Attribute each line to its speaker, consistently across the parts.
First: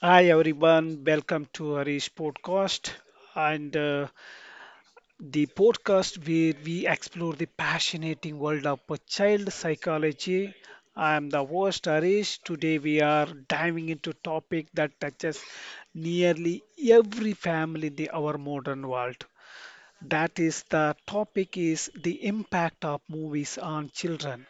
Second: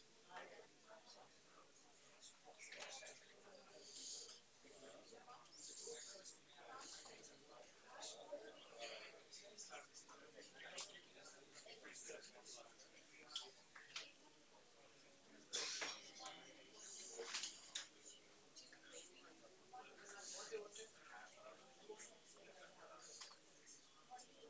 Speaker 1: Hi everyone, welcome to Harish podcast and the podcast where we explore the fascinating world of child psychology. I am the host Harish. Today we are diving into topic that touches nearly every family in our modern world. That is the topic is the impact of movies on children.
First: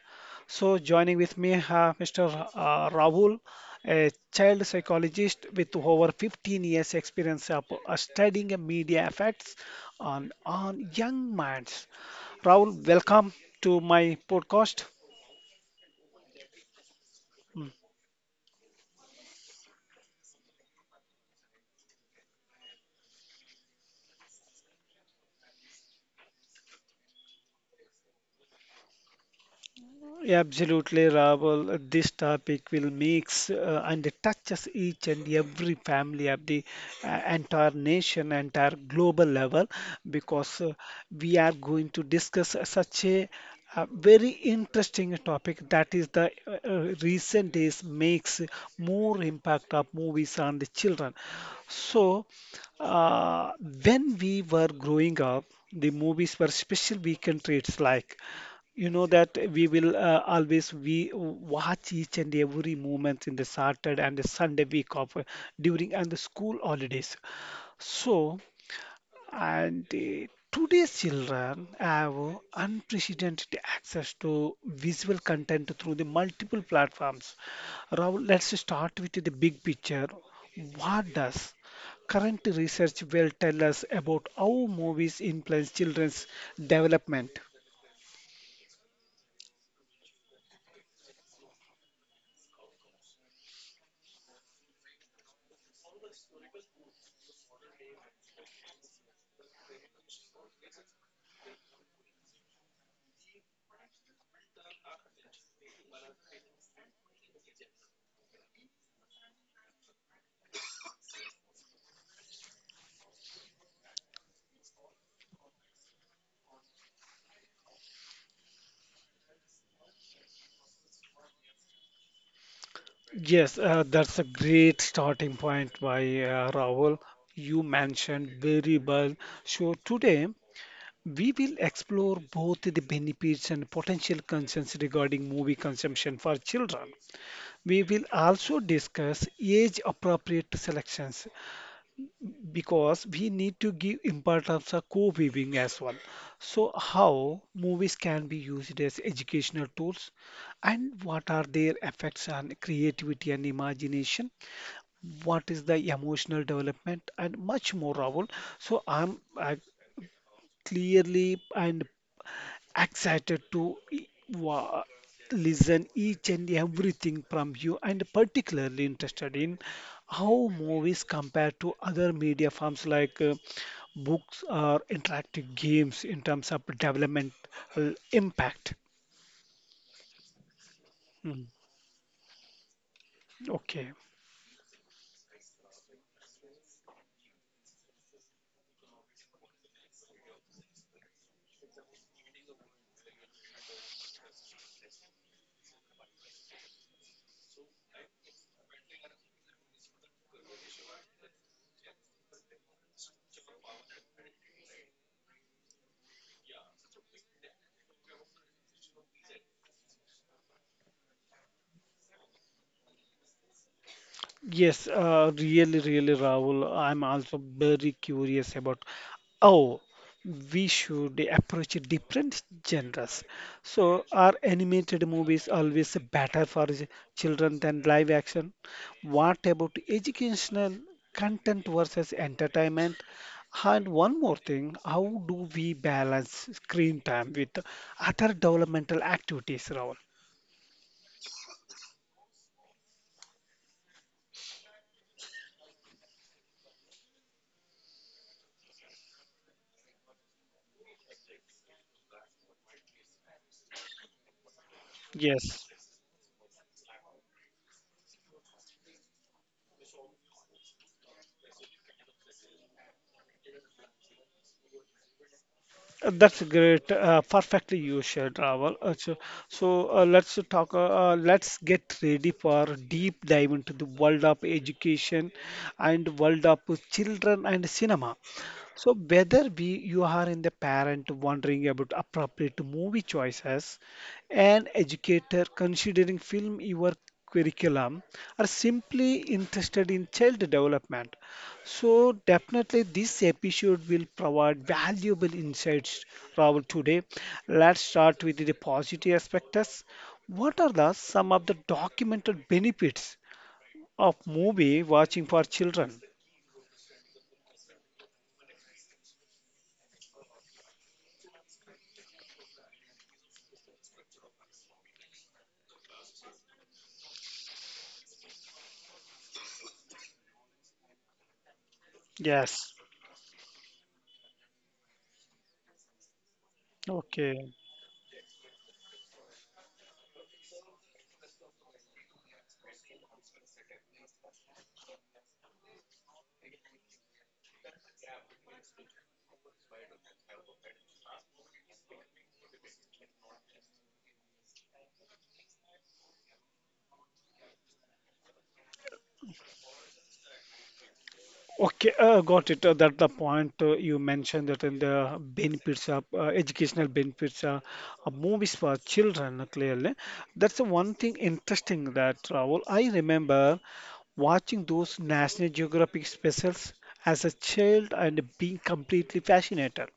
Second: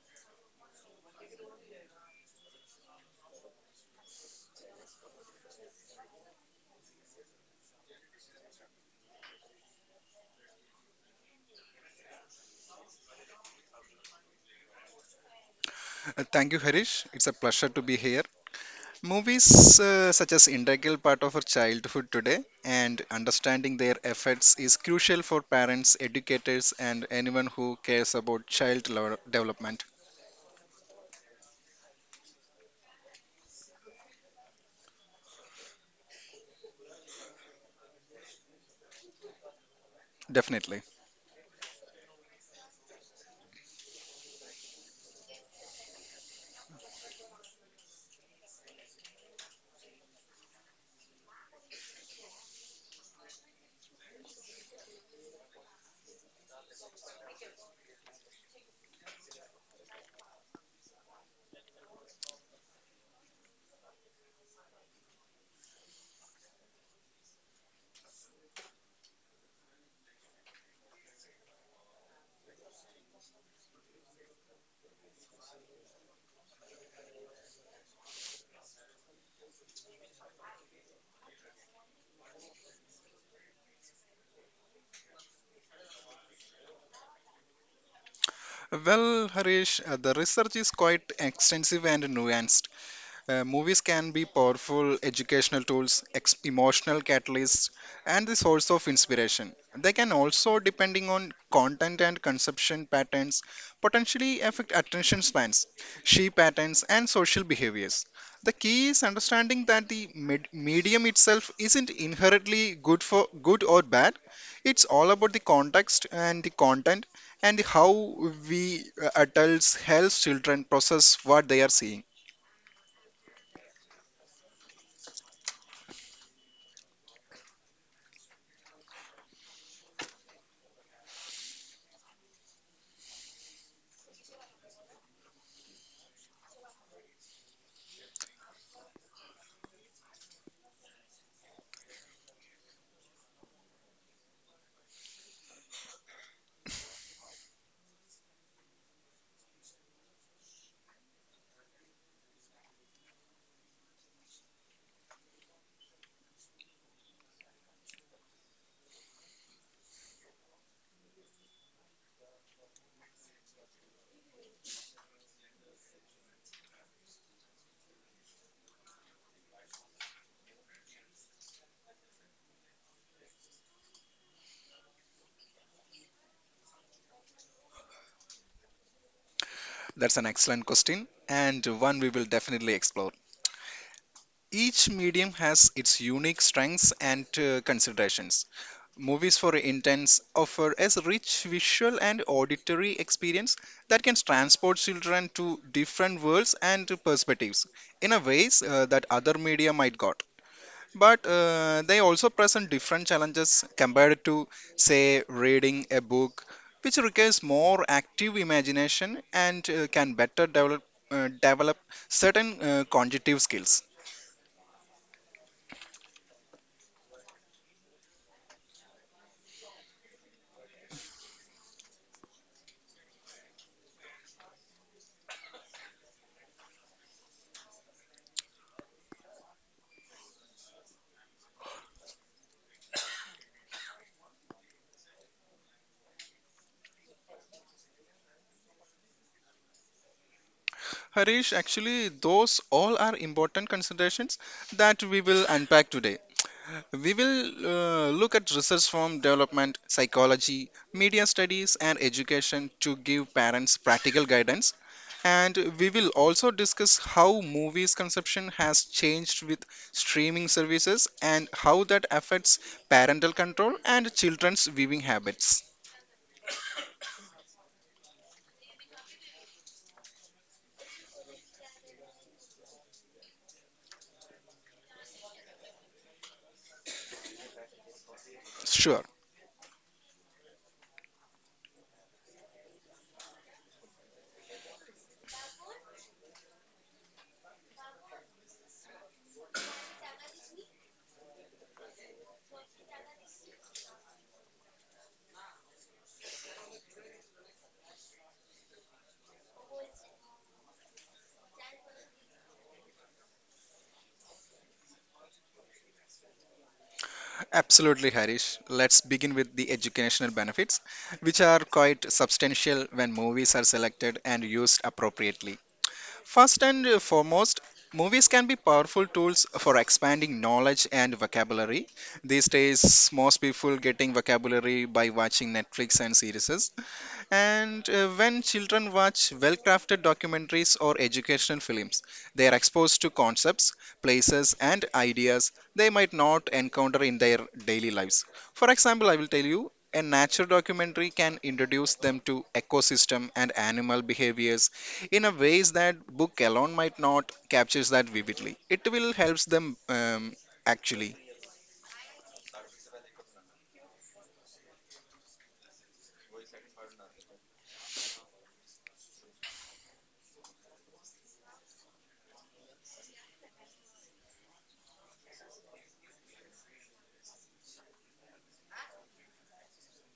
Speaker 1: So joining with me, Mr. Rahul, a child psychologist with over 15 years experience of studying media effects on young minds. Rahul, welcome to my podcast.
Speaker 2: Thank you, Harish. It's a pleasure to be here. Movies such as integral part of our childhood today, and understanding their effects is crucial for parents, educators, and anyone who cares about development.
Speaker 1: Absolutely, Rahul. This topic will mix and it touches each and every family of the entire nation, entire global level, because
Speaker 2: Definitely.
Speaker 1: we are going to discuss such a, very interesting topic that is the recent days makes more impact of movies on the children. So, uh, when we were growing up, the movies were special weekend treats like that we will always we watch each and every moment in the Saturday and the Sunday week of during and the school holidays. So, and today's children have unprecedented access to visual content through the multiple platforms. Rahul, let's start with the big picture. What does current research will tell us about how movies influence children's development?
Speaker 2: Well, Harish, the research is quite extensive and nuanced. Movies can be powerful educational tools, emotional catalysts, and the source of inspiration. They can also, depending on content and consumption patterns, potentially affect attention spans, she patterns, and social behaviors. The key is understanding that the medium itself isn't inherently good for good or bad. It's all about the context and the content and how we adults help children process what they are seeing.
Speaker 1: Yes, that's a great starting point by Rahul. You mentioned very well. So today we will explore both the benefits and potential concerns regarding movie consumption for children. We will also discuss age-appropriate selections because we need to give importance of co-viewing as well. So how movies can be used as educational tools and what are their effects on creativity and imagination? What is the emotional development and much more Rahul. So I clearly and excited to listen each and everything from you and particularly interested in how movies compare to other media forms like books or interactive games in terms of developmental impact.
Speaker 2: That's an excellent question
Speaker 1: Mm.
Speaker 2: and one we will definitely explore.
Speaker 1: Okay.
Speaker 2: Each medium has its unique strengths and considerations. Movies for Intents offer a rich visual and auditory experience that can transport children to different worlds and perspectives in a ways that other media might not. But they also present different challenges compared to, say, reading a book, which requires more active imagination and can better develop certain cognitive skills.
Speaker 1: Yes, really, Rahul. I'm also very curious about. Oh, we should approach different genres. So, are animated movies always better for children than live action? What about educational content versus entertainment? And one more thing, how do we balance screen time with other developmental activities, Rahul?
Speaker 2: Harish, actually, those all are important considerations that we will unpack today. We will look at research from development, psychology, media studies, and education to give parents practical guidance. And
Speaker 1: Yes.
Speaker 2: we will also discuss how movies consumption has changed with streaming services and how that affects parental control and children's viewing habits.
Speaker 1: That's great. Perfectly you shared, Raval. So, let's talk. Let's get ready for a deep dive into the world of education and world of children and cinema.
Speaker 2: Sure,
Speaker 1: So whether we you are in the parent wondering about appropriate movie choices, an educator considering film your curriculum, or simply interested in child development, so definitely this episode will provide valuable insights. Rahul, today, let's start with the positive aspects. What are the some of the documented benefits of movie watching for children?
Speaker 2: absolutely, Harish. Let's begin with the educational benefits, which are quite substantial when movies are selected and used appropriately. First and foremost, movies can be powerful tools for expanding knowledge and vocabulary. These
Speaker 1: Yes.
Speaker 2: days, most people getting vocabulary by watching Netflix and series.
Speaker 1: Okay.
Speaker 2: And when children watch well crafted documentaries or educational films, they are exposed to concepts, places, and ideas they might not encounter in their daily lives. For example, I will tell you a nature documentary can introduce them to ecosystem and animal behaviors in a ways that book alone might not captures that vividly it will helps them actually.
Speaker 1: Okay, got it. That the point you mentioned that in the benefits of educational benefits of movies for children, clearly. That's the one thing interesting that Rahul, I remember watching those National Geographic specials as a child and being completely fascinated.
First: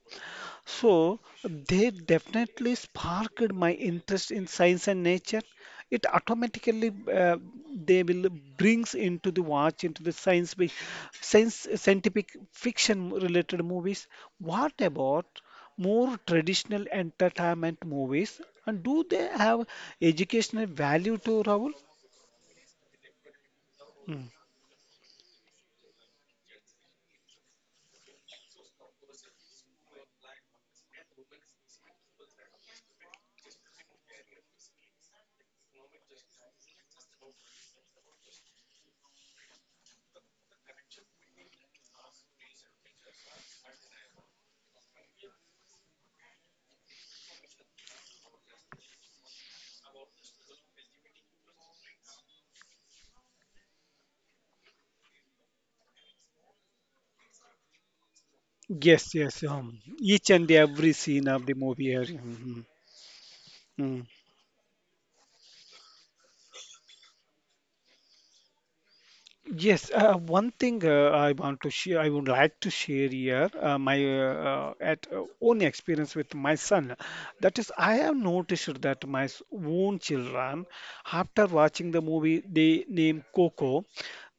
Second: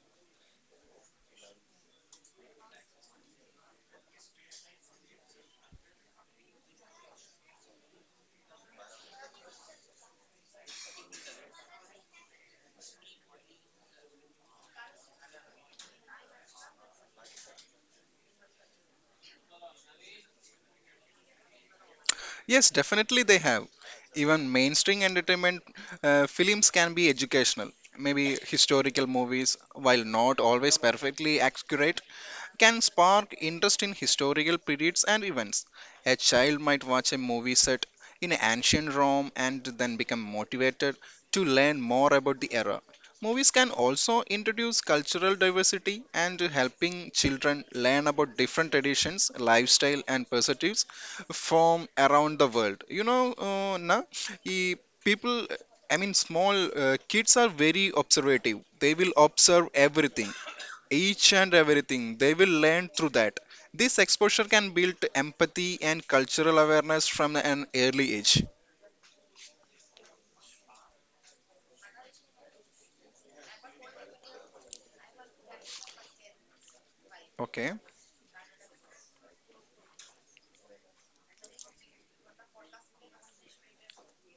Speaker 1: So they definitely sparked my interest in science and nature. It automatically they will brings into the watch into the science scientific fiction related movies. What about more traditional entertainment movies? And do they have educational value to Rahul?
Speaker 2: Yes, definitely they have.
Speaker 1: Mm.
Speaker 2: Even mainstream entertainment films can be educational. Maybe historical movies, while not always perfectly accurate, can spark interest in historical periods and events. A child might watch a movie set in ancient Rome and then become motivated to learn more about the era. Movies can also introduce cultural diversity and helping children learn about different traditions, lifestyle, and perspectives from around the world. You know, e- people, I mean, small kids are very observative. They
Speaker 1: Yes,
Speaker 2: will
Speaker 1: yes.
Speaker 2: observe
Speaker 1: Each
Speaker 2: everything
Speaker 1: and every scene
Speaker 2: each
Speaker 1: of the
Speaker 2: and
Speaker 1: movie.
Speaker 2: everything they will
Speaker 1: Mhm,
Speaker 2: learn through that this
Speaker 1: mhm.
Speaker 2: exposure can build empathy and cultural awareness from an early age.
Speaker 1: Yes, one thing I want to share, I would like to share here my at own experience with my son. That is,
Speaker 2: Okay.
Speaker 1: I have noticed that my own children, after watching the movie they named Coco,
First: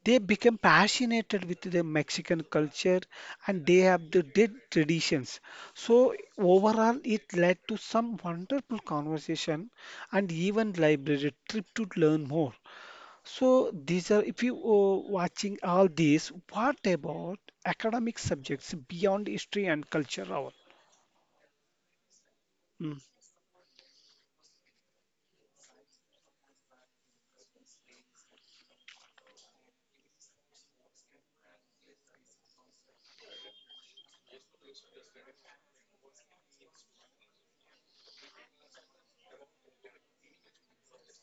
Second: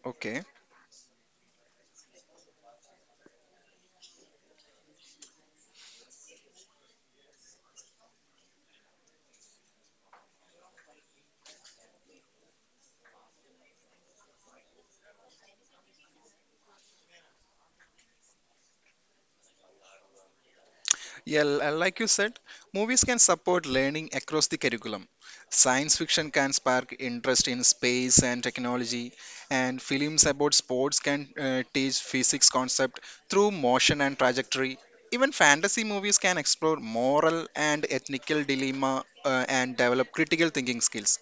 Speaker 1: they
Speaker 2: Okay.
Speaker 1: become passionate with the Mexican culture and they have the dead traditions. So overall, it led to some wonderful conversation and even library trip to learn more. So these are, if you are watching all these, what about academic subjects beyond history and culture, Rahul?
Speaker 2: Yeah, like you said
Speaker 1: Mm.
Speaker 2: movies can support learning across the curriculum. Science fiction can spark interest in space and technology and films about sports can teach physics concept through motion and trajectory. Even fantasy movies can explore moral and ethical dilemma and develop critical thinking skills.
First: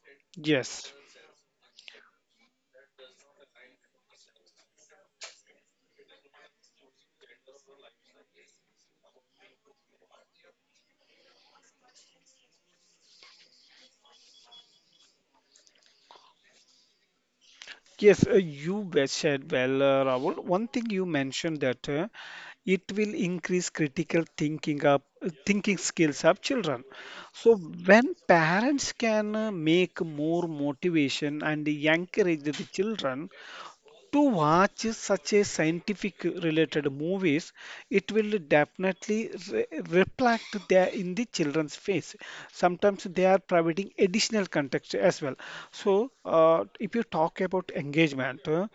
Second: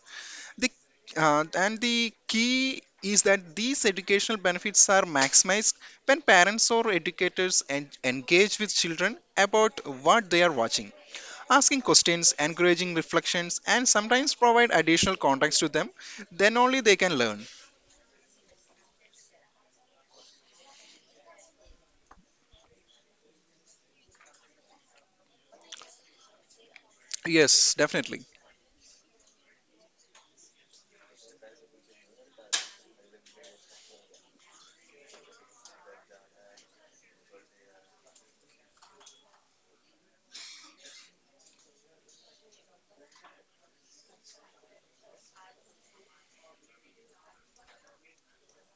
Speaker 2: The,
Speaker 1: Yes,
Speaker 2: and the key is that these educational benefits are maximized when parents or educators engage with children about what they are watching, asking questions, encouraging reflections, and sometimes provide additional context to them. Then only they can learn.
Speaker 1: yes, you well said well, Rahul. One thing you mentioned that it will increase critical thinking skills of children. So
Speaker 2: Yes,
Speaker 1: when
Speaker 2: definitely.
Speaker 1: parents can make more motivation and encourage the children, to watch such a scientific related movies it will definitely reflect there in the children's face sometimes they are providing additional context as well so if you talk about engagement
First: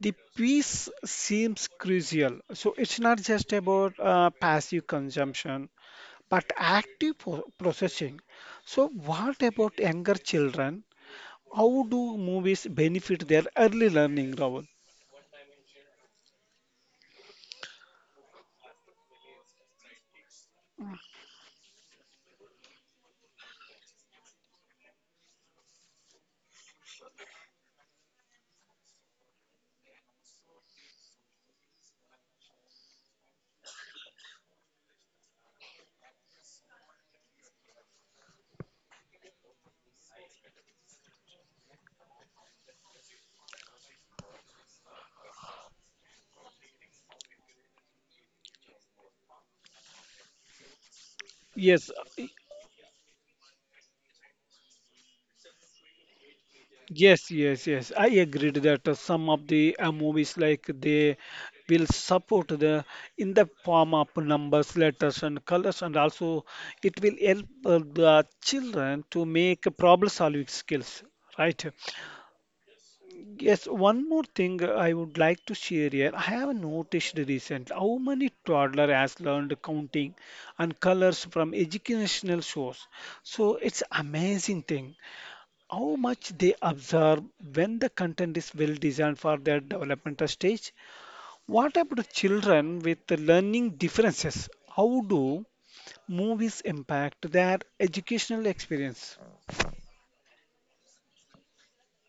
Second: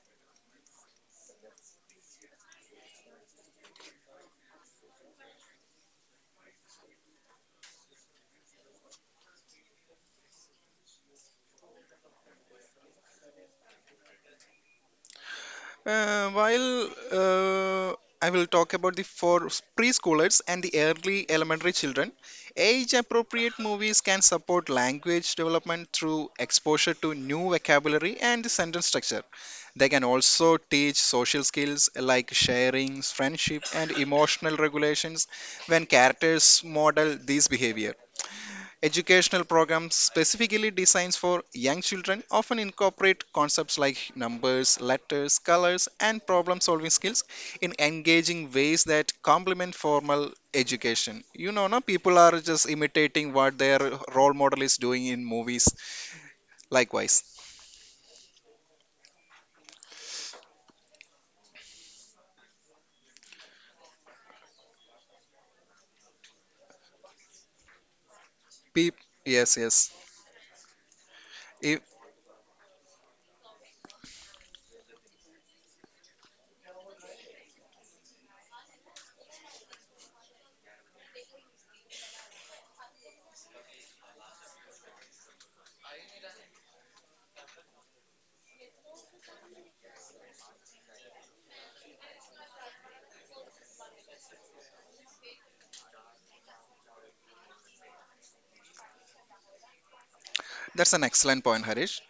Speaker 1: the piece seems crucial so it's not just about passive consumption but processing so what about younger children how do movies benefit their early learning Rahul?
Speaker 2: While I will talk about the for preschoolers and the early elementary children, age-appropriate movies can support language development through exposure to new vocabulary and the sentence structure. They can also teach social skills like sharing, friendship, and emotional regulations when characters model these behaviors. Educational programs specifically designed for young children often incorporate concepts like numbers, letters, colors, and problem solving skills in engaging ways that complement formal education. You know, no,
Speaker 1: Yes,
Speaker 2: people are just imitating what their role model is doing in movies. Likewise,
Speaker 1: yes. I agreed that some of the movies like they will support the in the form of numbers, letters, and colors, and also it will help the
Speaker 2: peep.
Speaker 1: children to
Speaker 2: Yes,
Speaker 1: make
Speaker 2: yes.
Speaker 1: problem solving skills, right?
Speaker 2: If,
Speaker 1: Yes, one more thing I would like to share here. I have noticed recently how many toddler has learned counting and colors from educational shows. So it's amazing thing. How much they absorb when the content is well designed for their developmental stage. What about children with learning differences? How do movies impact their educational experience?
Speaker 2: that's an excellent point, Harish.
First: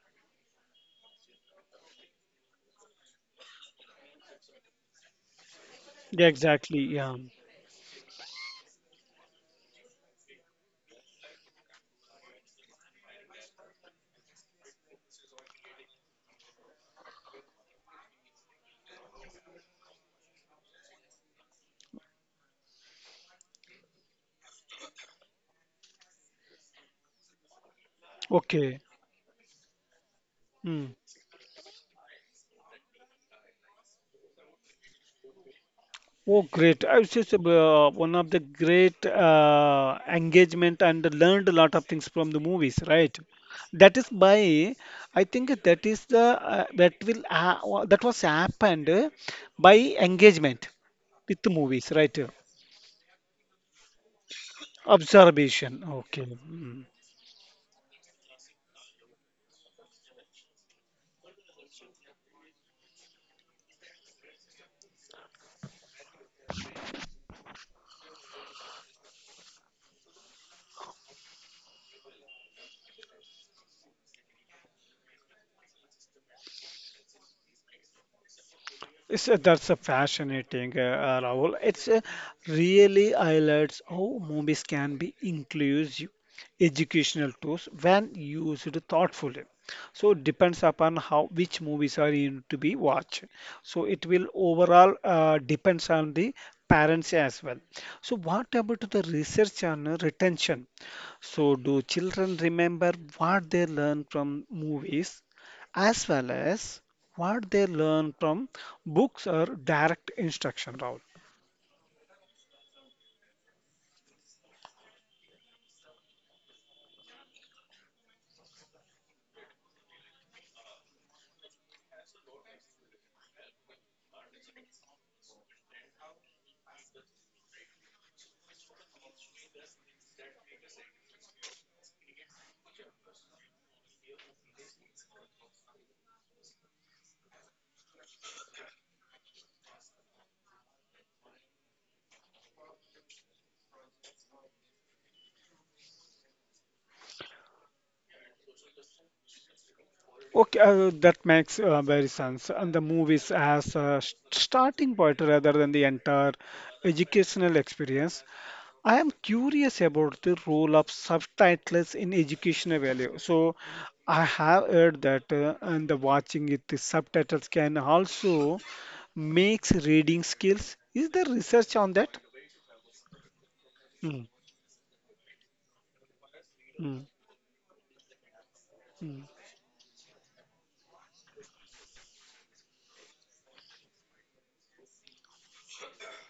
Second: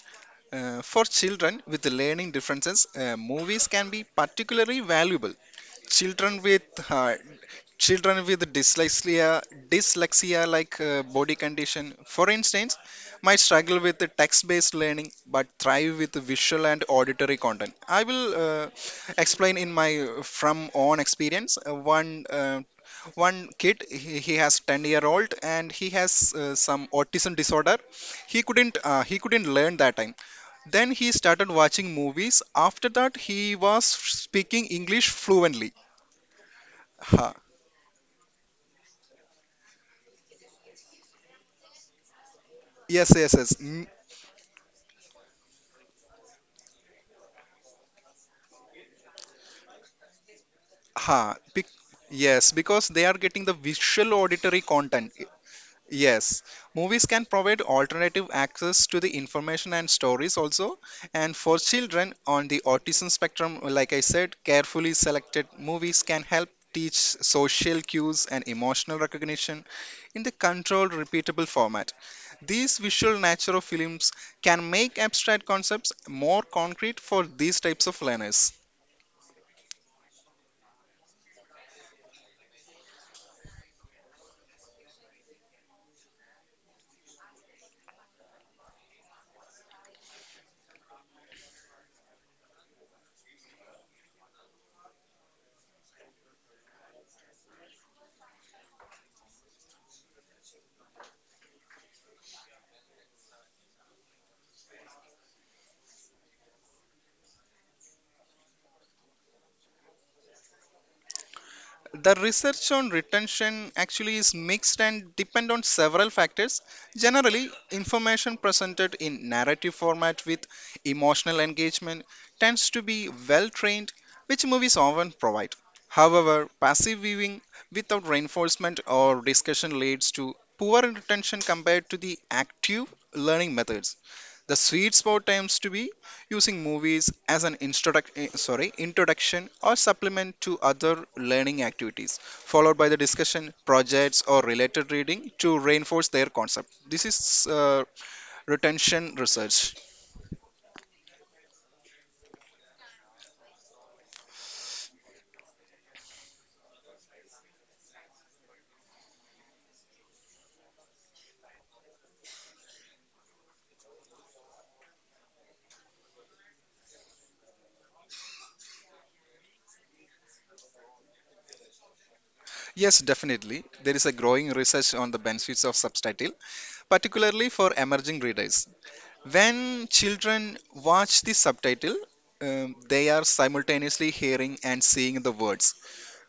Speaker 2: For children with learning differences, movies can be particularly valuable.
Speaker 1: Yeah,
Speaker 2: Children with
Speaker 1: exactly.
Speaker 2: uh,
Speaker 1: Yeah.
Speaker 2: Children with dyslexia like body condition for instance might struggle with the text based learning but thrive with the visual and auditory content. I will explain in my from own experience. Uh, One kid he has 10-year-old and he has some autism disorder.
Speaker 1: Okay.
Speaker 2: He couldn't learn that time, then he started watching movies. After that he was speaking english fluently.
Speaker 1: Oh, great. I was just
Speaker 2: Ha.
Speaker 1: one of the great engagement and learned a lot of things from the movies,
Speaker 2: Yes,
Speaker 1: right?
Speaker 2: yes, yes.
Speaker 1: That is by, I think that is the that was happened by engagement
Speaker 2: Ha,
Speaker 1: with the
Speaker 2: bec-
Speaker 1: movies, right?
Speaker 2: yes, because they are getting the visual auditory content. I-
Speaker 1: Observation. Okay.
Speaker 2: Yes,
Speaker 1: Mm.
Speaker 2: movies can provide alternative access to the information and stories also. And for children on the autism spectrum, like I said, carefully selected movies can help teach social cues and emotional recognition in the controlled, repeatable format. These visual nature of films can make abstract concepts more concrete for these types of learners.
Speaker 1: It's, that's a fascinating, Rahul. It's really highlights how movies can be inclusive educational tools when used thoughtfully. So it depends upon how which movies are in to be watched. So it will overall depends on the parents as well. So what about the research on retention? So do children remember what they learn from movies as well as what they learn from books or direct instruction, Rahul.
Speaker 2: The research on retention actually is mixed and depend on several factors. Generally, information presented in narrative format with emotional engagement tends to be well trained, which movies often provide. However, passive viewing without reinforcement or discussion leads to poor retention compared to the active learning methods. The sweet spot tends to be using movies as an introduction or supplement to other learning activities, followed by the discussion, projects, or related reading to reinforce their concept. This is retention research.
Speaker 1: Okay, that makes very sense. And the movies as a starting point rather than the entire educational experience. I am curious about the role of subtitles in educational value. So I have heard that and the watching it, the subtitles can also makes reading skills. Is there research on that?
Speaker 2: Yes, definitely. There is a
Speaker 1: Mm,
Speaker 2: growing research on the benefits of subtitle,
Speaker 1: mm,
Speaker 2: particularly for emerging readers.
Speaker 1: mm.
Speaker 2: When children watch the subtitle, they are simultaneously hearing and seeing the words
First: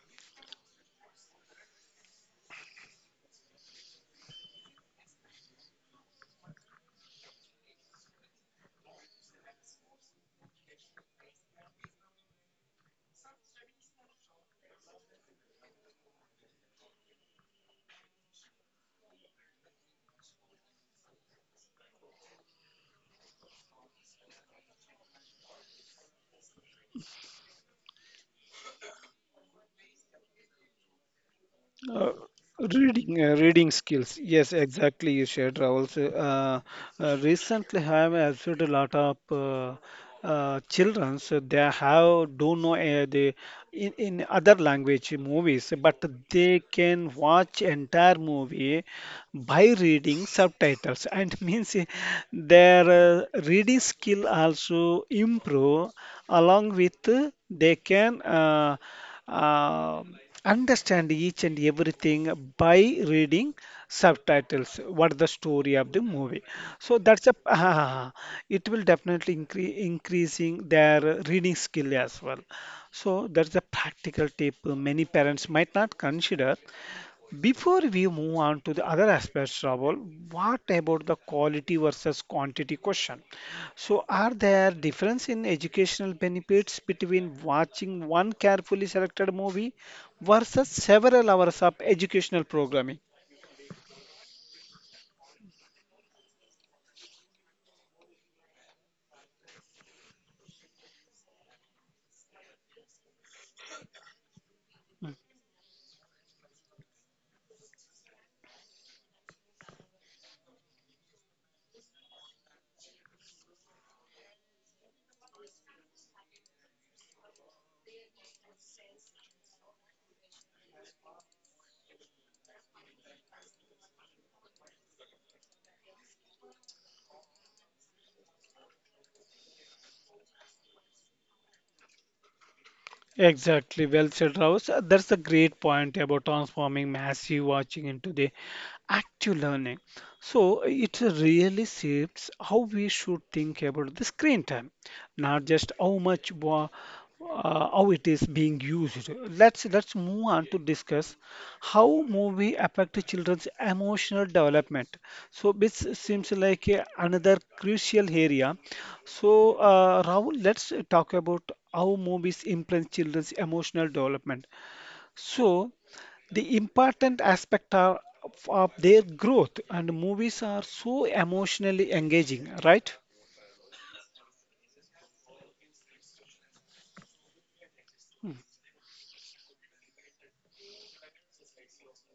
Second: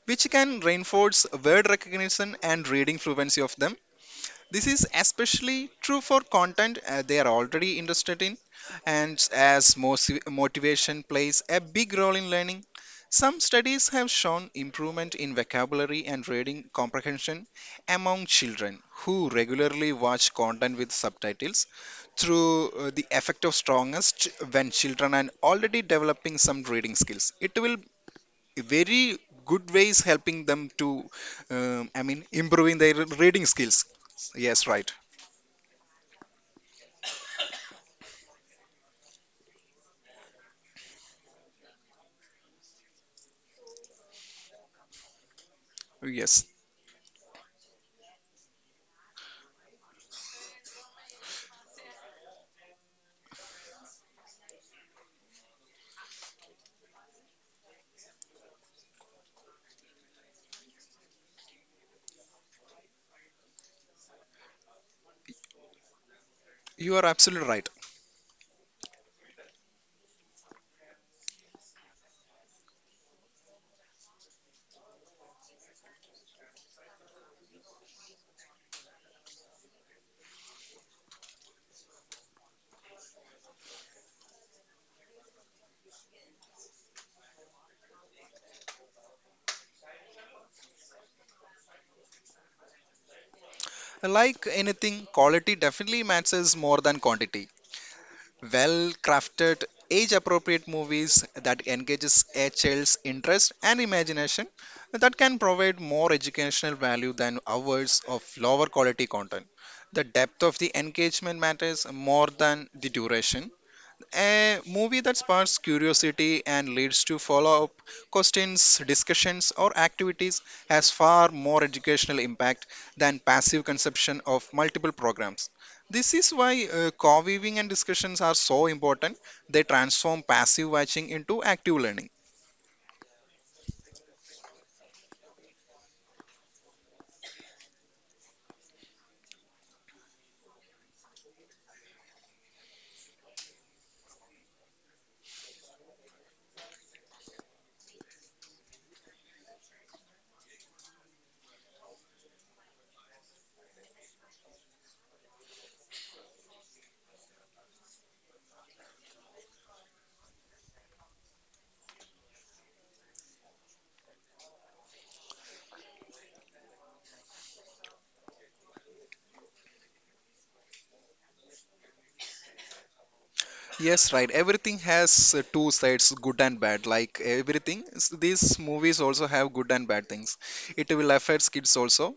Speaker 2: which can reinforce word recognition and reading fluency of them. This is especially true for content they are already interested in, and as motivation plays a big role in learning. Some studies have shown improvement in vocabulary and reading comprehension among children who regularly watch content with subtitles through the effect of strongest when children are already developing some reading skills. It will very good ways helping them to
Speaker 1: Uh,
Speaker 2: improving their reading
Speaker 1: reading
Speaker 2: skills.
Speaker 1: skills. Yes,
Speaker 2: Yes, right.
Speaker 1: exactly. You shared Rahul. So, recently, I have observed a lot of children. So they have don't know they in other language movies, but
Speaker 2: Yes,
Speaker 1: they can watch entire movie by reading subtitles and means eh, their reading skill also improve along with they can uh, understand each and everything by reading subtitles what the story of the movie
Speaker 2: you
Speaker 1: so
Speaker 2: are
Speaker 1: that's a
Speaker 2: absolutely right.
Speaker 1: ah, it will definitely increasing their reading skill as well so that's a practical tip many parents might not consider before we move on to the other aspects, Rahul, what about the quality versus quantity question? So, are there difference in educational benefits between watching one carefully selected movie versus several hours of educational programming?
Speaker 2: Like anything quality definitely matters more than quantity. Well crafted age appropriate movies that engages a child's interest and imagination that can provide more educational value than hours of lower quality content. The depth of the engagement matters more than the duration. A movie that sparks curiosity and leads to follow up questions, discussions, or activities has far more educational impact than passive consumption of multiple programs. This is why co weaving and discussions are so important. They transform passive watching into active learning.
Speaker 1: Exactly, well said, Rouse. That's a great point about transforming massive watching into the active learning. So it really shapes how we should think about the screen time, not just how it is being used. Let's move on to discuss how movie affect children's emotional development so this seems like a, another crucial area so rahul let's talk about how movies influence children's emotional development so the important aspect are, of their growth and movies are so emotionally engaging right.
Speaker 2: Yes, right. Everything has two sides, good and bad. Like everything,
Speaker 1: Hmm.
Speaker 2: these movies also have good and bad things. It will affect kids also.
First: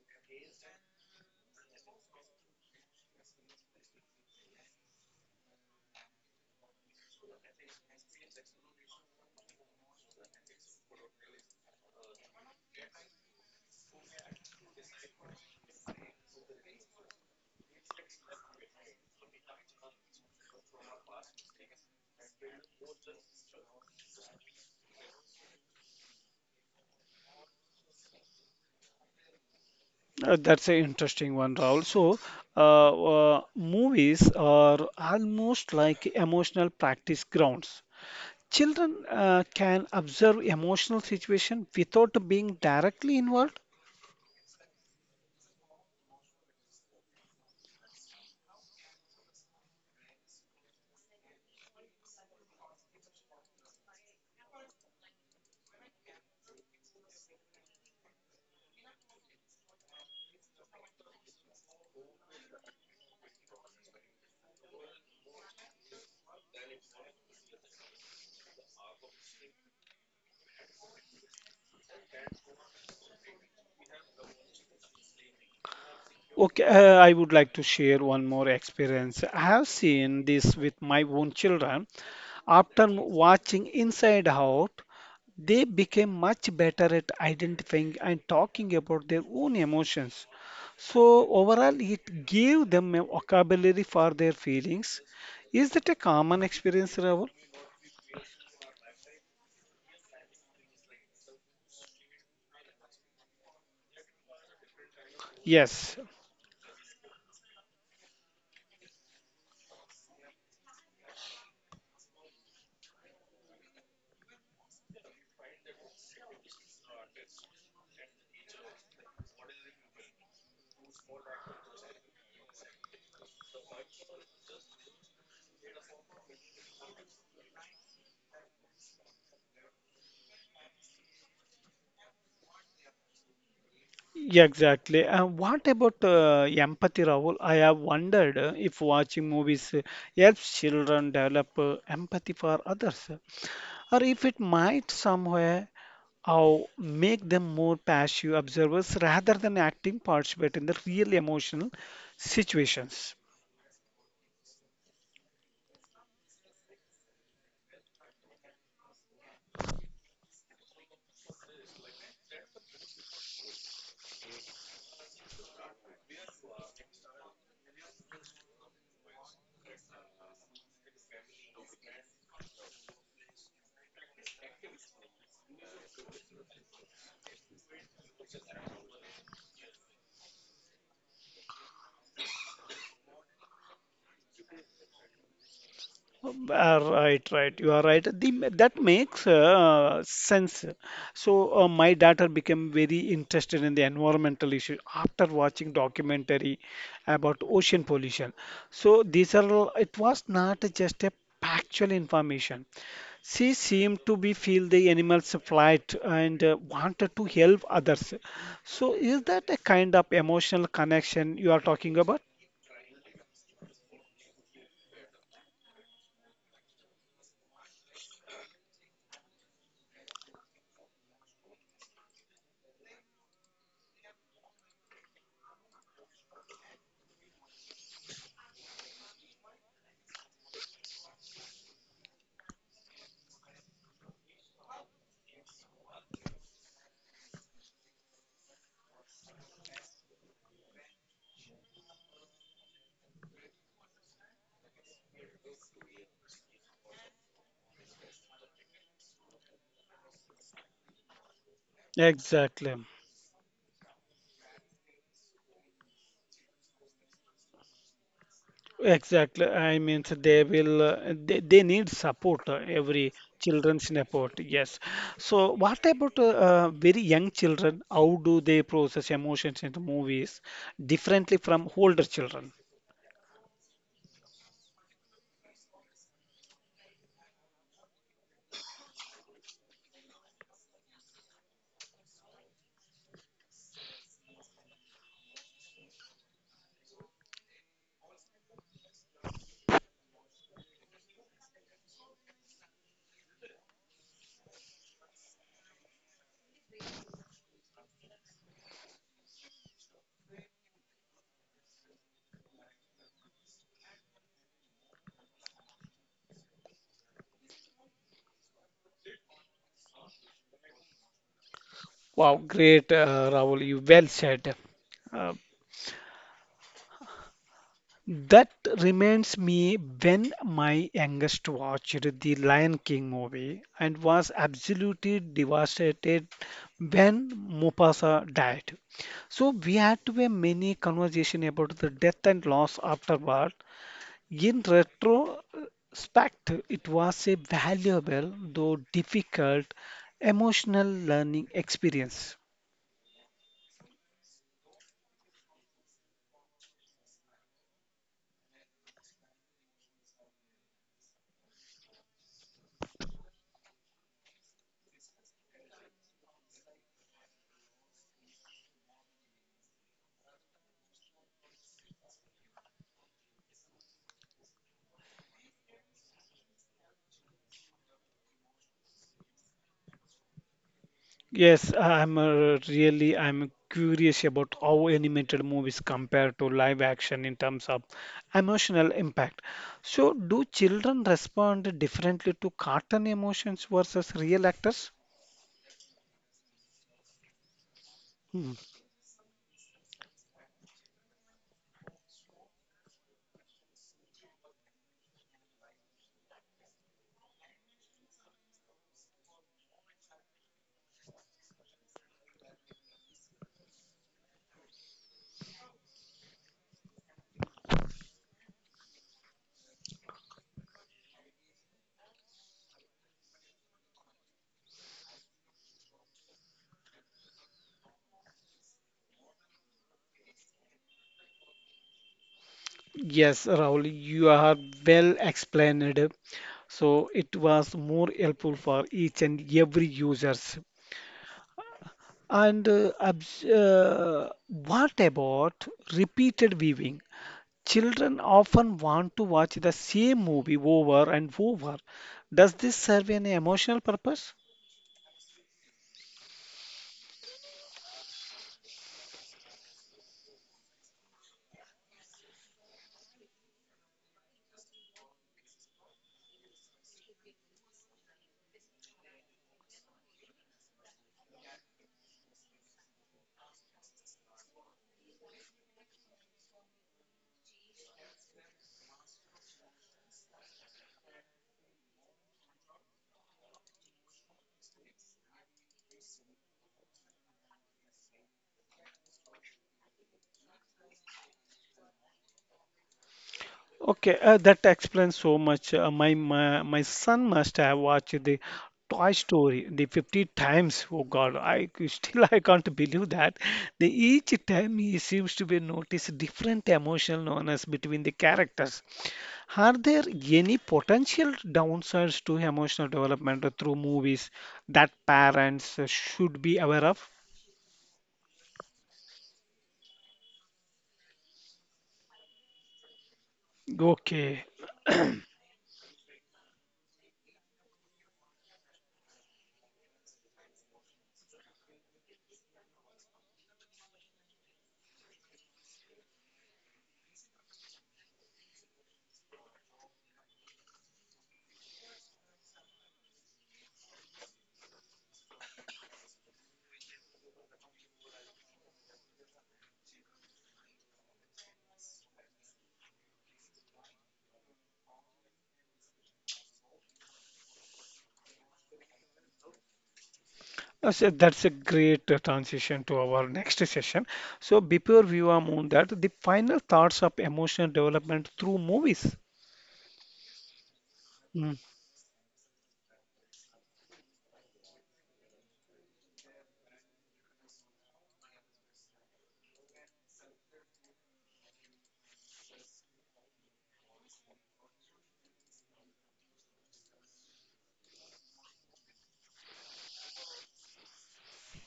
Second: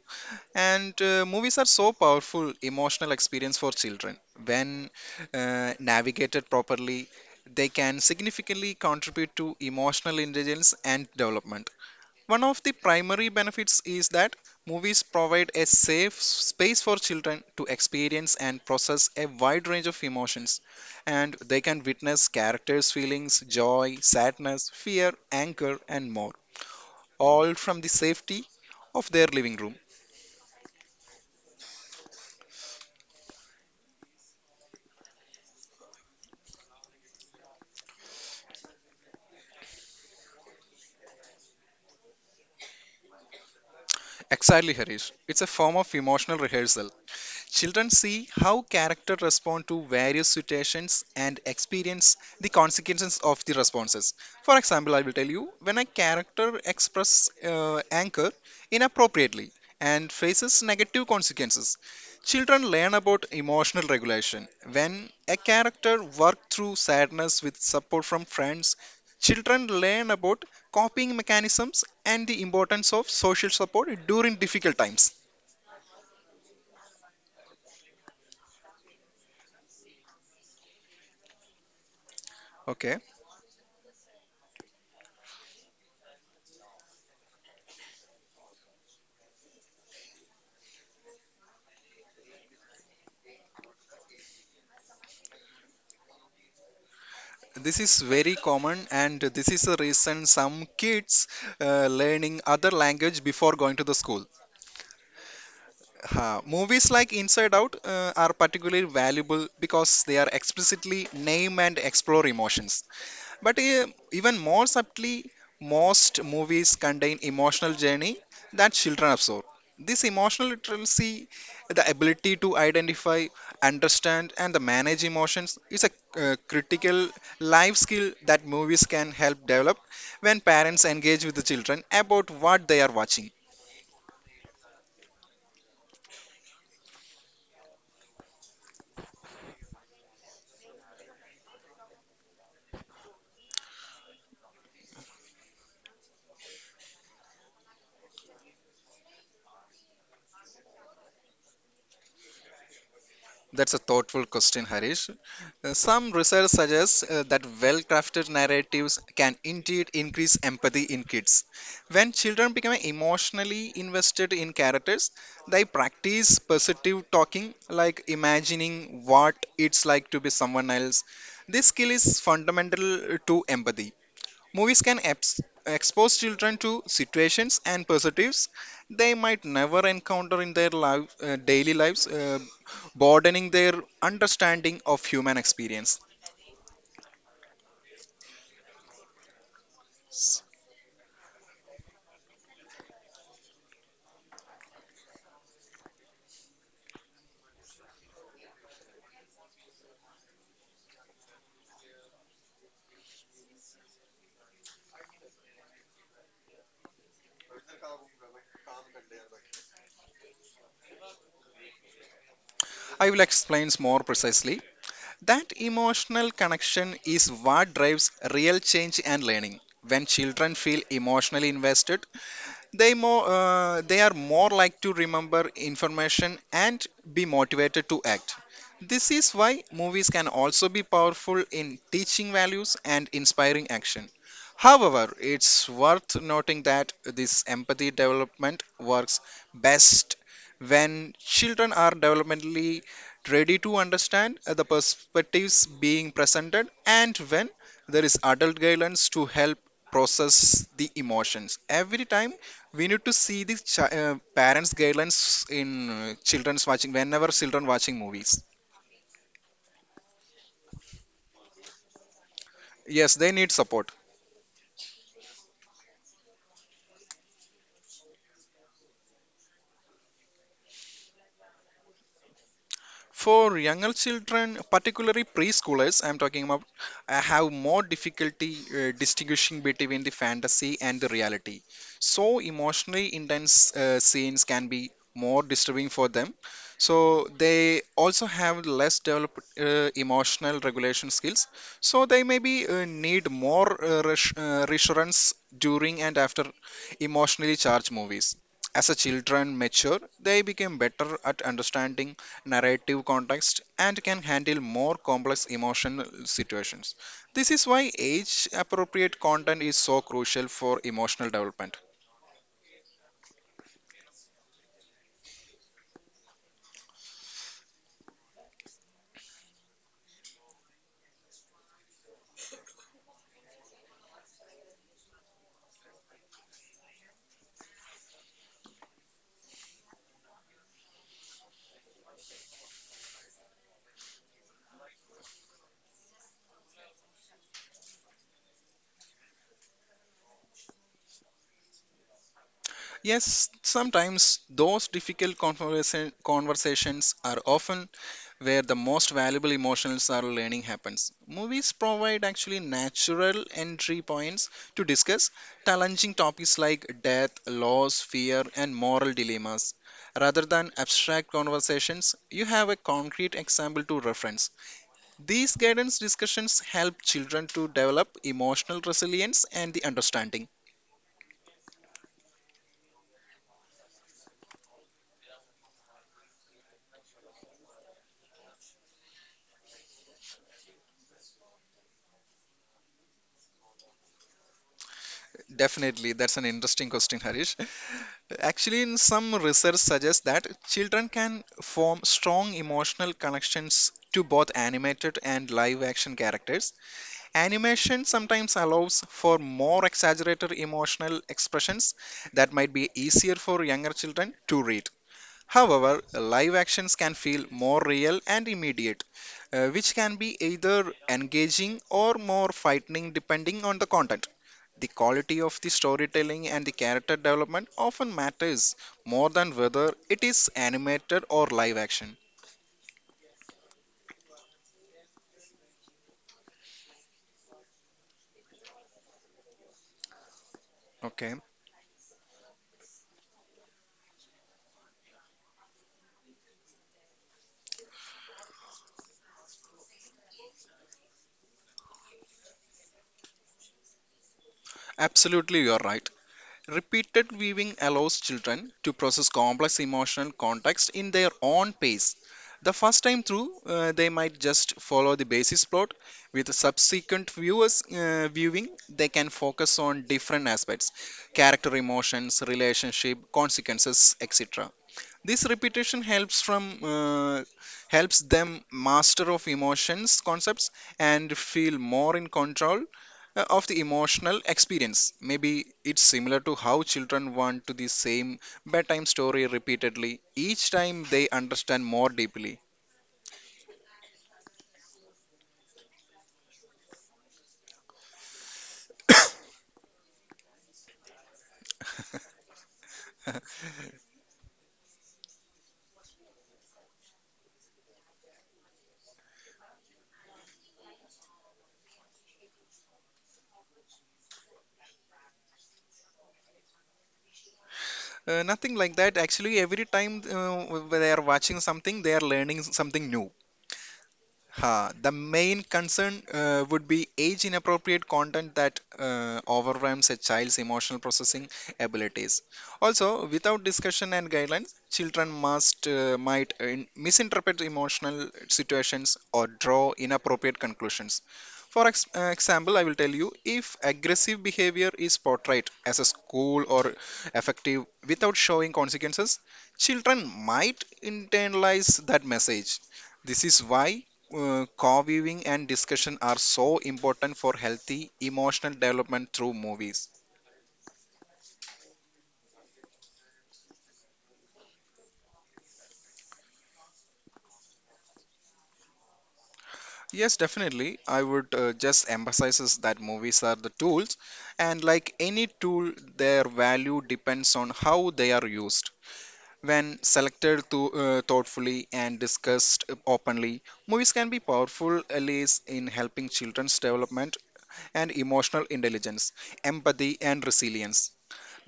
Speaker 2: And movies are so powerful emotional experience for children. When navigated properly, they can significantly contribute to emotional intelligence and development. One of the primary benefits is that movies provide a safe space for children to experience and process a wide range of emotions, and they can witness characters' feelings, joy, sadness, fear, anger, and more, all from the safety of their living room.
Speaker 1: That's an interesting one, Raul. So, uh, uh, movies are almost like emotional practice grounds. Children can observe emotional situation without being directly involved.
Speaker 2: Exactly, Harish. It's a form of emotional rehearsal. Children see how characters respond to various situations and experience the consequences of the responses. For example, I will tell you when a character expresses anger inappropriately and faces negative consequences. Children learn about emotional regulation. When a character works through sadness with support from friends, children learn about coping mechanisms and the importance of social support during difficult times.
Speaker 1: Okay, I would like to share one more experience. I have seen this with my own children. After
Speaker 2: Okay,
Speaker 1: watching Inside Out, they became much better at identifying and talking about their own emotions. So, overall, it gave them a vocabulary for their feelings. Is that a common experience, Rahul?
Speaker 2: this is very common and this is the reason some kids learning other language before going to the school.
Speaker 1: Yes.
Speaker 2: Ha, movies like inside out are particularly valuable because they are explicitly name and explore emotions but even more subtly, most movies contain emotional journey that children absorb. This emotional literacy, the ability to identify, understand, and the manage emotions, is a critical life skill that movies can help develop when parents engage with the children about what they are watching.
Speaker 1: Yeah, exactly. And what about empathy, Rahul? I have wondered if watching movies helps children develop empathy for others, or if it might somewhere how make them more passive observers rather than acting participate in the real emotional situations.
Speaker 2: That's a thoughtful question, Harish. Some research suggests that well crafted narratives can indeed increase empathy in kids. When children become emotionally invested in characters, they practice perceptive talking, like imagining what it's like to be someone else. This skill is fundamental to empathy. Movies can expose children to situations and perspectives they might never encounter in their daily lives, broadening their understanding of human experience.
Speaker 1: Uh, right. You are right. The, that makes sense. So my daughter became very interested in the environmental issue after watching documentary about ocean pollution. So these are all- it was not just a factual information. She seemed to be feel the animals' plight and wanted to help others. So is that a kind of emotional connection you are talking about?
Speaker 2: I will explain more precisely. That emotional connection is what drives real change and learning. When children feel emotionally invested, they are more like to remember information and be motivated to act. This is why movies can also be powerful in teaching values and inspiring action. However, it's worth noting that this empathy development works best when children are developmentally ready to understand the perspectives being presented, and when there is adult guidance to help process the emotions every time.
Speaker 1: Exactly.
Speaker 2: We need to see the parents guidelines in children's watching whenever children watching movies.
Speaker 1: Exactly. I mean, so they will, they need support, every
Speaker 2: Yes, they need
Speaker 1: children's
Speaker 2: support.
Speaker 1: support. Yes. So, what about very young children? How do they process emotions in the movies differently from older children?
Speaker 2: For younger children, particularly preschoolers, I'm talking about, I have more difficulty distinguishing between the fantasy and the reality. So, emotionally intense scenes can be more disturbing for them. So, they also have less developed emotional regulation skills. So, they maybe need more reassurance during and after emotionally charged movies. As a children mature, they become better at understanding narrative context, and can handle more complex emotional situations. This is why age appropriate content is so crucial for emotional development.
Speaker 1: Wow, great, Rahul. You well said. Uh, That reminds me when my youngest watched the Lion King movie and was absolutely devastated when Mufasa died. So we had to have many conversation about the death and loss afterward. In retrospect, it was a valuable though difficult emotional learning experience.
Speaker 2: Yes, sometimes those difficult conversations are often where the most valuable emotional learning happens. Movies provide actually natural entry points to discuss challenging topics like death, loss, fear, and moral dilemmas. Rather than abstract conversations, you have a concrete example to reference. These guidance discussions help children to develop emotional resilience and the understanding.
Speaker 1: Yes, I'm really I'm curious about how animated movies compare to live action in terms of emotional impact. So, do children respond differently to cartoon emotions versus real actors?
Speaker 2: Definitely, that's an interesting question, Harish.
Speaker 1: Hmm.
Speaker 2: Actually, in some research suggests that children can form strong emotional connections to both animated and live action characters. Animation sometimes allows for more exaggerated emotional expressions that might be easier for younger children to read. However, live actions can feel more real and immediate, which can be either engaging or more frightening depending on the content. The quality of the storytelling and the character development often matters more than whether it is animated or live action.
Speaker 1: Yes, Rahul, you are well explained. So it was more helpful for each and every users.
Speaker 2: Okay,
Speaker 1: And what about repeated viewing? Children often want to watch the same movie over and over. Does this serve an emotional purpose?
Speaker 2: absolutely, you're right. Repeated viewing allows children to process complex emotional context in their own pace. The first time through, they might just follow the basis plot. With subsequent viewers viewing, they can focus on different aspects, character emotions, relationship, consequences, etc. This repetition helps from uh, helps them master of emotions concepts and feel more in control of the emotional experience, maybe it's similar to how children want to the same bedtime story repeatedly, each time they understand more deeply.
Speaker 1: Okay, that explains so much. My son must have watched the Toy Story the 50 times. Oh God, I c- still I can't believe that. Each time he seems to be notice different emotional nuances between the characters. Are there any potential downsides to emotional development through movies that parents should be aware of?
Speaker 2: Nothing like that, actually every time they are watching something they are learning something new.
Speaker 1: Okay.
Speaker 2: Ha, the main concern would be age inappropriate content that overwhelms a child's emotional processing abilities. Also, without discussion and guidelines, children must might misinterpret emotional situations or draw inappropriate conclusions. For example, I will tell you, if aggressive behavior is portrayed as a school or effective without showing consequences, children might internalize that message. This is why co-viewing and discussion are so important for healthy emotional development through movies.
Speaker 1: So that's a great transition to our next session. So before we are on that, the final thoughts of emotional development through movies.
Speaker 2: Yes, definitely, I would just emphasize is that movies are the tools, and like any tool their value depends on how they are used. When selected to, thoughtfully and discussed openly, movies can be powerful allies in helping children's development and emotional intelligence, empathy and resilience.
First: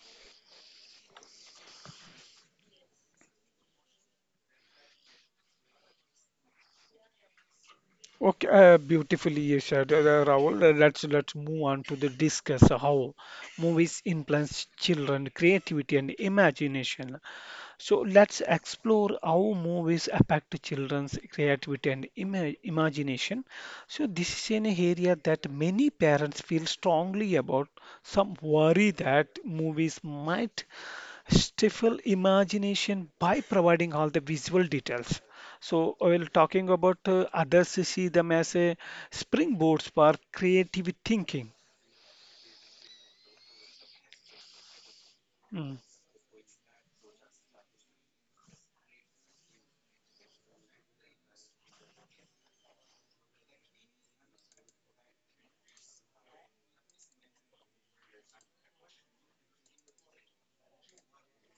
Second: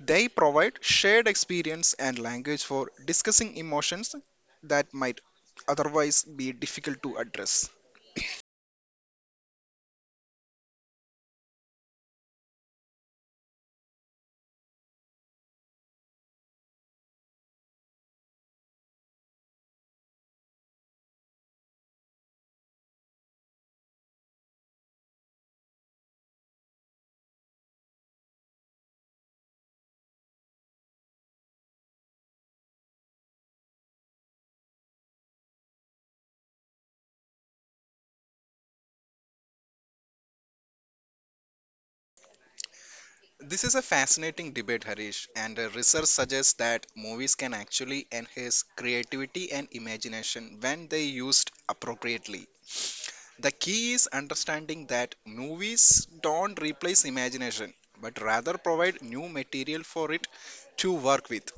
Speaker 2: They provide shared experience and language for discussing emotions that might otherwise be difficult to address.
Speaker 1: Okay, beautifully you said, Rahul. Let's move on to the discuss how movies influence children creativity and imagination. So let's explore how movies affect children's creativity and imagination. So this is an area that many parents feel strongly about. Some worry that movies might stifle imagination by providing all the visual details. So, while talking about others, see them as a springboards for creative thinking.
Speaker 2: This is a fascinating debate, Harish, and
Speaker 1: Mm.
Speaker 2: research suggests that movies can actually enhance creativity and imagination when they used appropriately. The key is understanding that movies don't replace imagination, but rather provide new material for it to work with.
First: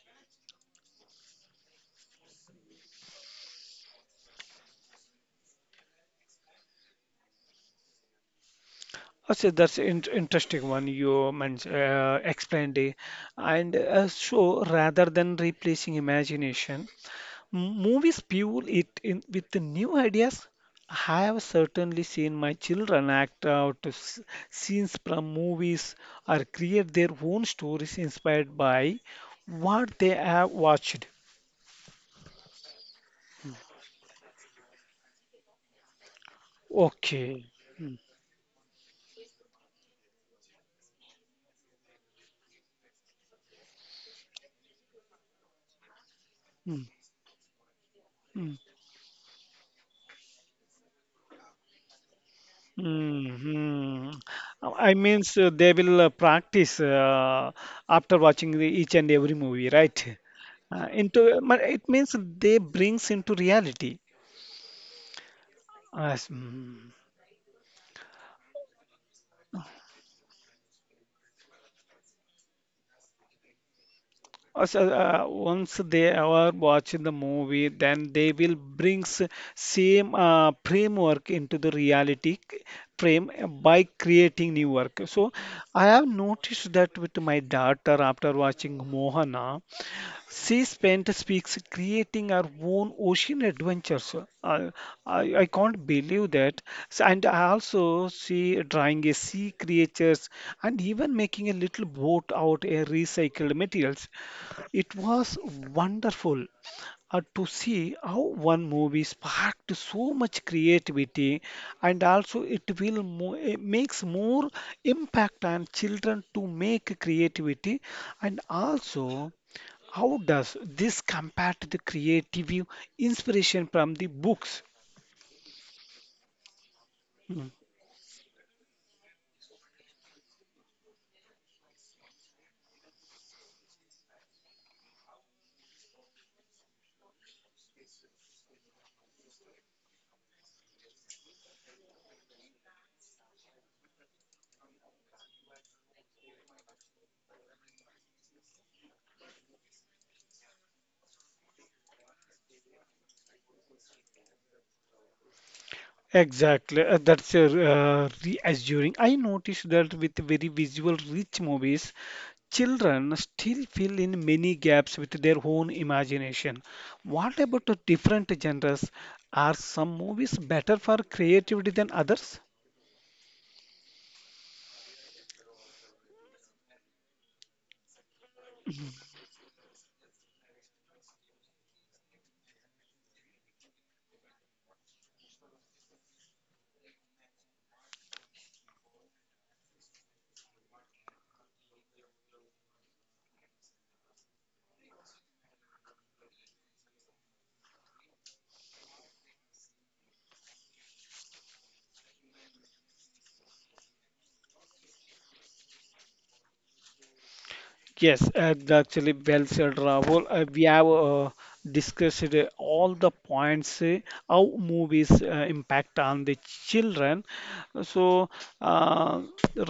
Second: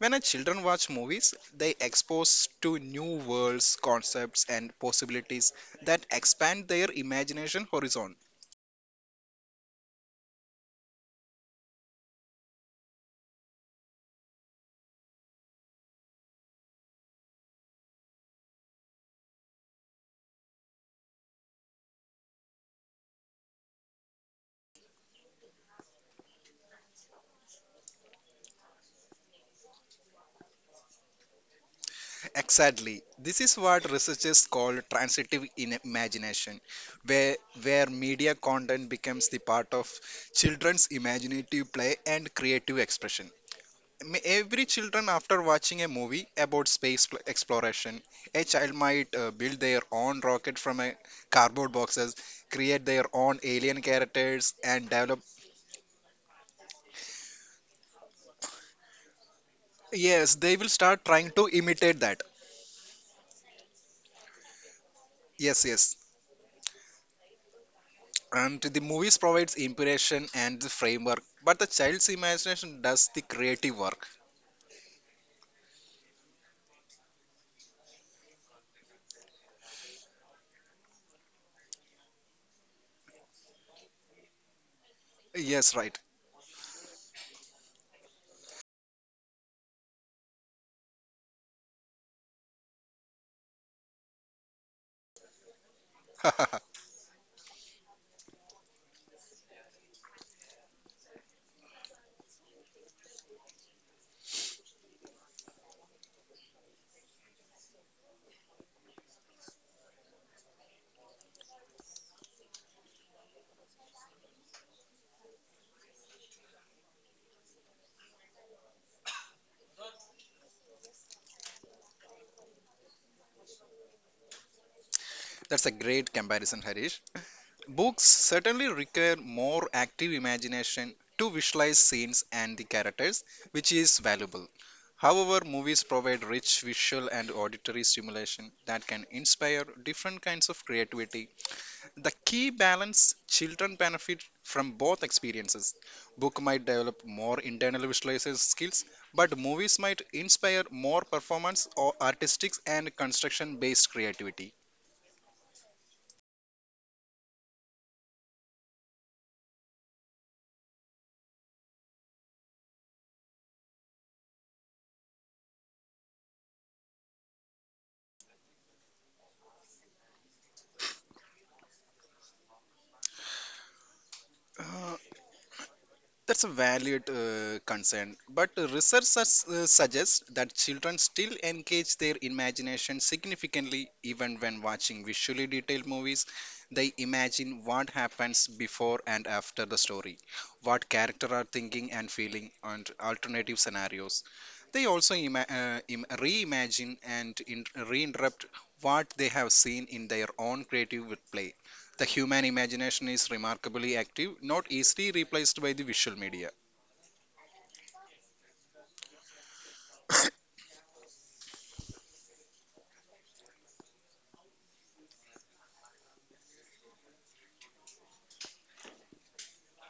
Speaker 2: When a children watch movies, they expose to new worlds, concepts, and possibilities that expand their imagination horizon.
Speaker 1: Okay, that's an interesting one you explained. It, and so, rather than replacing imagination, movies fuel it in with the new ideas. I have certainly seen my children act out scenes from movies or create their own stories inspired by what they have watched.
Speaker 2: Exactly. This is what researchers call transitive in imagination, where
Speaker 1: Okay.
Speaker 2: where
Speaker 1: Mm,
Speaker 2: media content becomes the part of children's imaginative play and creative expression. Every children, after watching a movie about
Speaker 1: mm,
Speaker 2: exploration, a
Speaker 1: mm,
Speaker 2: child might build their own rocket from a cardboard boxes, create their
Speaker 1: mm,
Speaker 2: own alien
Speaker 1: mm.
Speaker 2: characters, and
Speaker 1: I
Speaker 2: develop.
Speaker 1: mean, so they will practice after watching each and every movie, right?
Speaker 2: Yes, they will start
Speaker 1: Into
Speaker 2: trying to
Speaker 1: but it
Speaker 2: imitate
Speaker 1: means
Speaker 2: that.
Speaker 1: they brings into reality.
Speaker 2: Yes, yes.
Speaker 1: Yes, mm.
Speaker 2: And the movies provides inspiration and the framework, but the child's imagination does the creative work.
Speaker 1: Also, once they are watching the movie, then they will brings same framework into the reality c- frame by creating new work. So
Speaker 2: Yes,
Speaker 1: I
Speaker 2: right.
Speaker 1: have noticed that with my daughter after watching Mohana. She spent speaks creating her own ocean adventures. I, I can't believe that. So, and I also, see drawing a sea creatures and even making a little boat out of recycled materials. It was wonderful to see how one movie sparked so much creativity, and also it will it makes more impact on children to make creativity, and also how does this compare to the creative inspiration from the books?
Speaker 2: That's a great comparison, Harish.
Speaker 1: Mm.
Speaker 2: Books certainly require more active imagination to visualize scenes and the characters, which is valuable. However, movies provide rich visual and auditory stimulation that can inspire different kinds of creativity. The key balance children benefit from both experiences. Book might develop more internal visualization skills, but movies might inspire more performance or artistic and construction based creativity.
Speaker 1: Exactly, that's reassuring. I noticed that with very visual rich movies, children still fill in many gaps with their own imagination. What about the different genres? Are some movies better for creativity than others?
Speaker 2: That's a valid concern, but researchers suggests that children still engage their imagination significantly even when watching visually detailed movies. They imagine what happens before and after the story, what character are thinking and feeling, and alternative scenarios. They also reimagine and reinterpret what they have seen in their own creative play. The human imagination is remarkably active, not easily replaced by the visual media.
Speaker 1: Yes, actually, well said, Rahul. We have discussed all the points how movies impact on the children. So, uh,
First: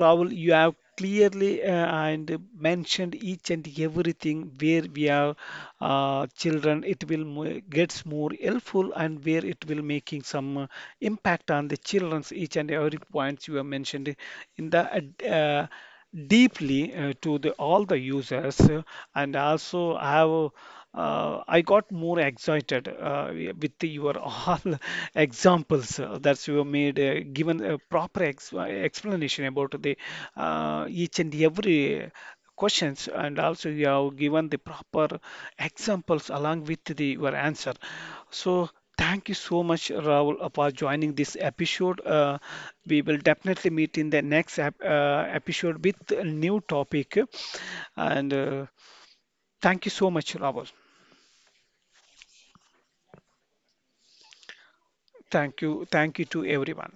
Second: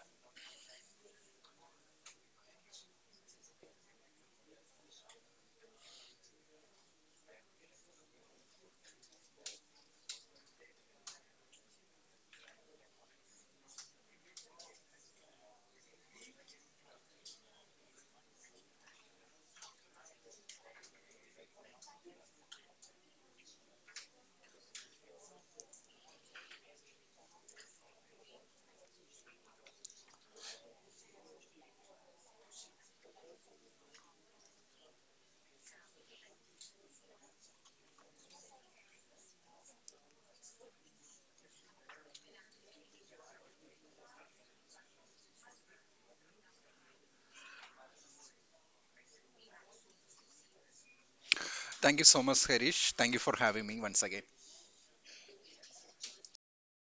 Speaker 1: Rahul, you have clearly and mentioned each and everything where we have children, it will gets more helpful, and where it will making some impact on the children's each and every points you have mentioned in the deeply to the all the users, and also I have I got more excited with your all examples that you have made, given a proper ex explanation about the each and every questions, and also you have given the proper examples along with the your answer. So thank you so much, Rahul, for joining this episode. We will definitely meet in the next episode with a new topic. And thank you so much, Rahul.
Speaker 2: Thank you so much, Harish. Thank you for having me once again.
Speaker 1: Thank you, thank you to everyone.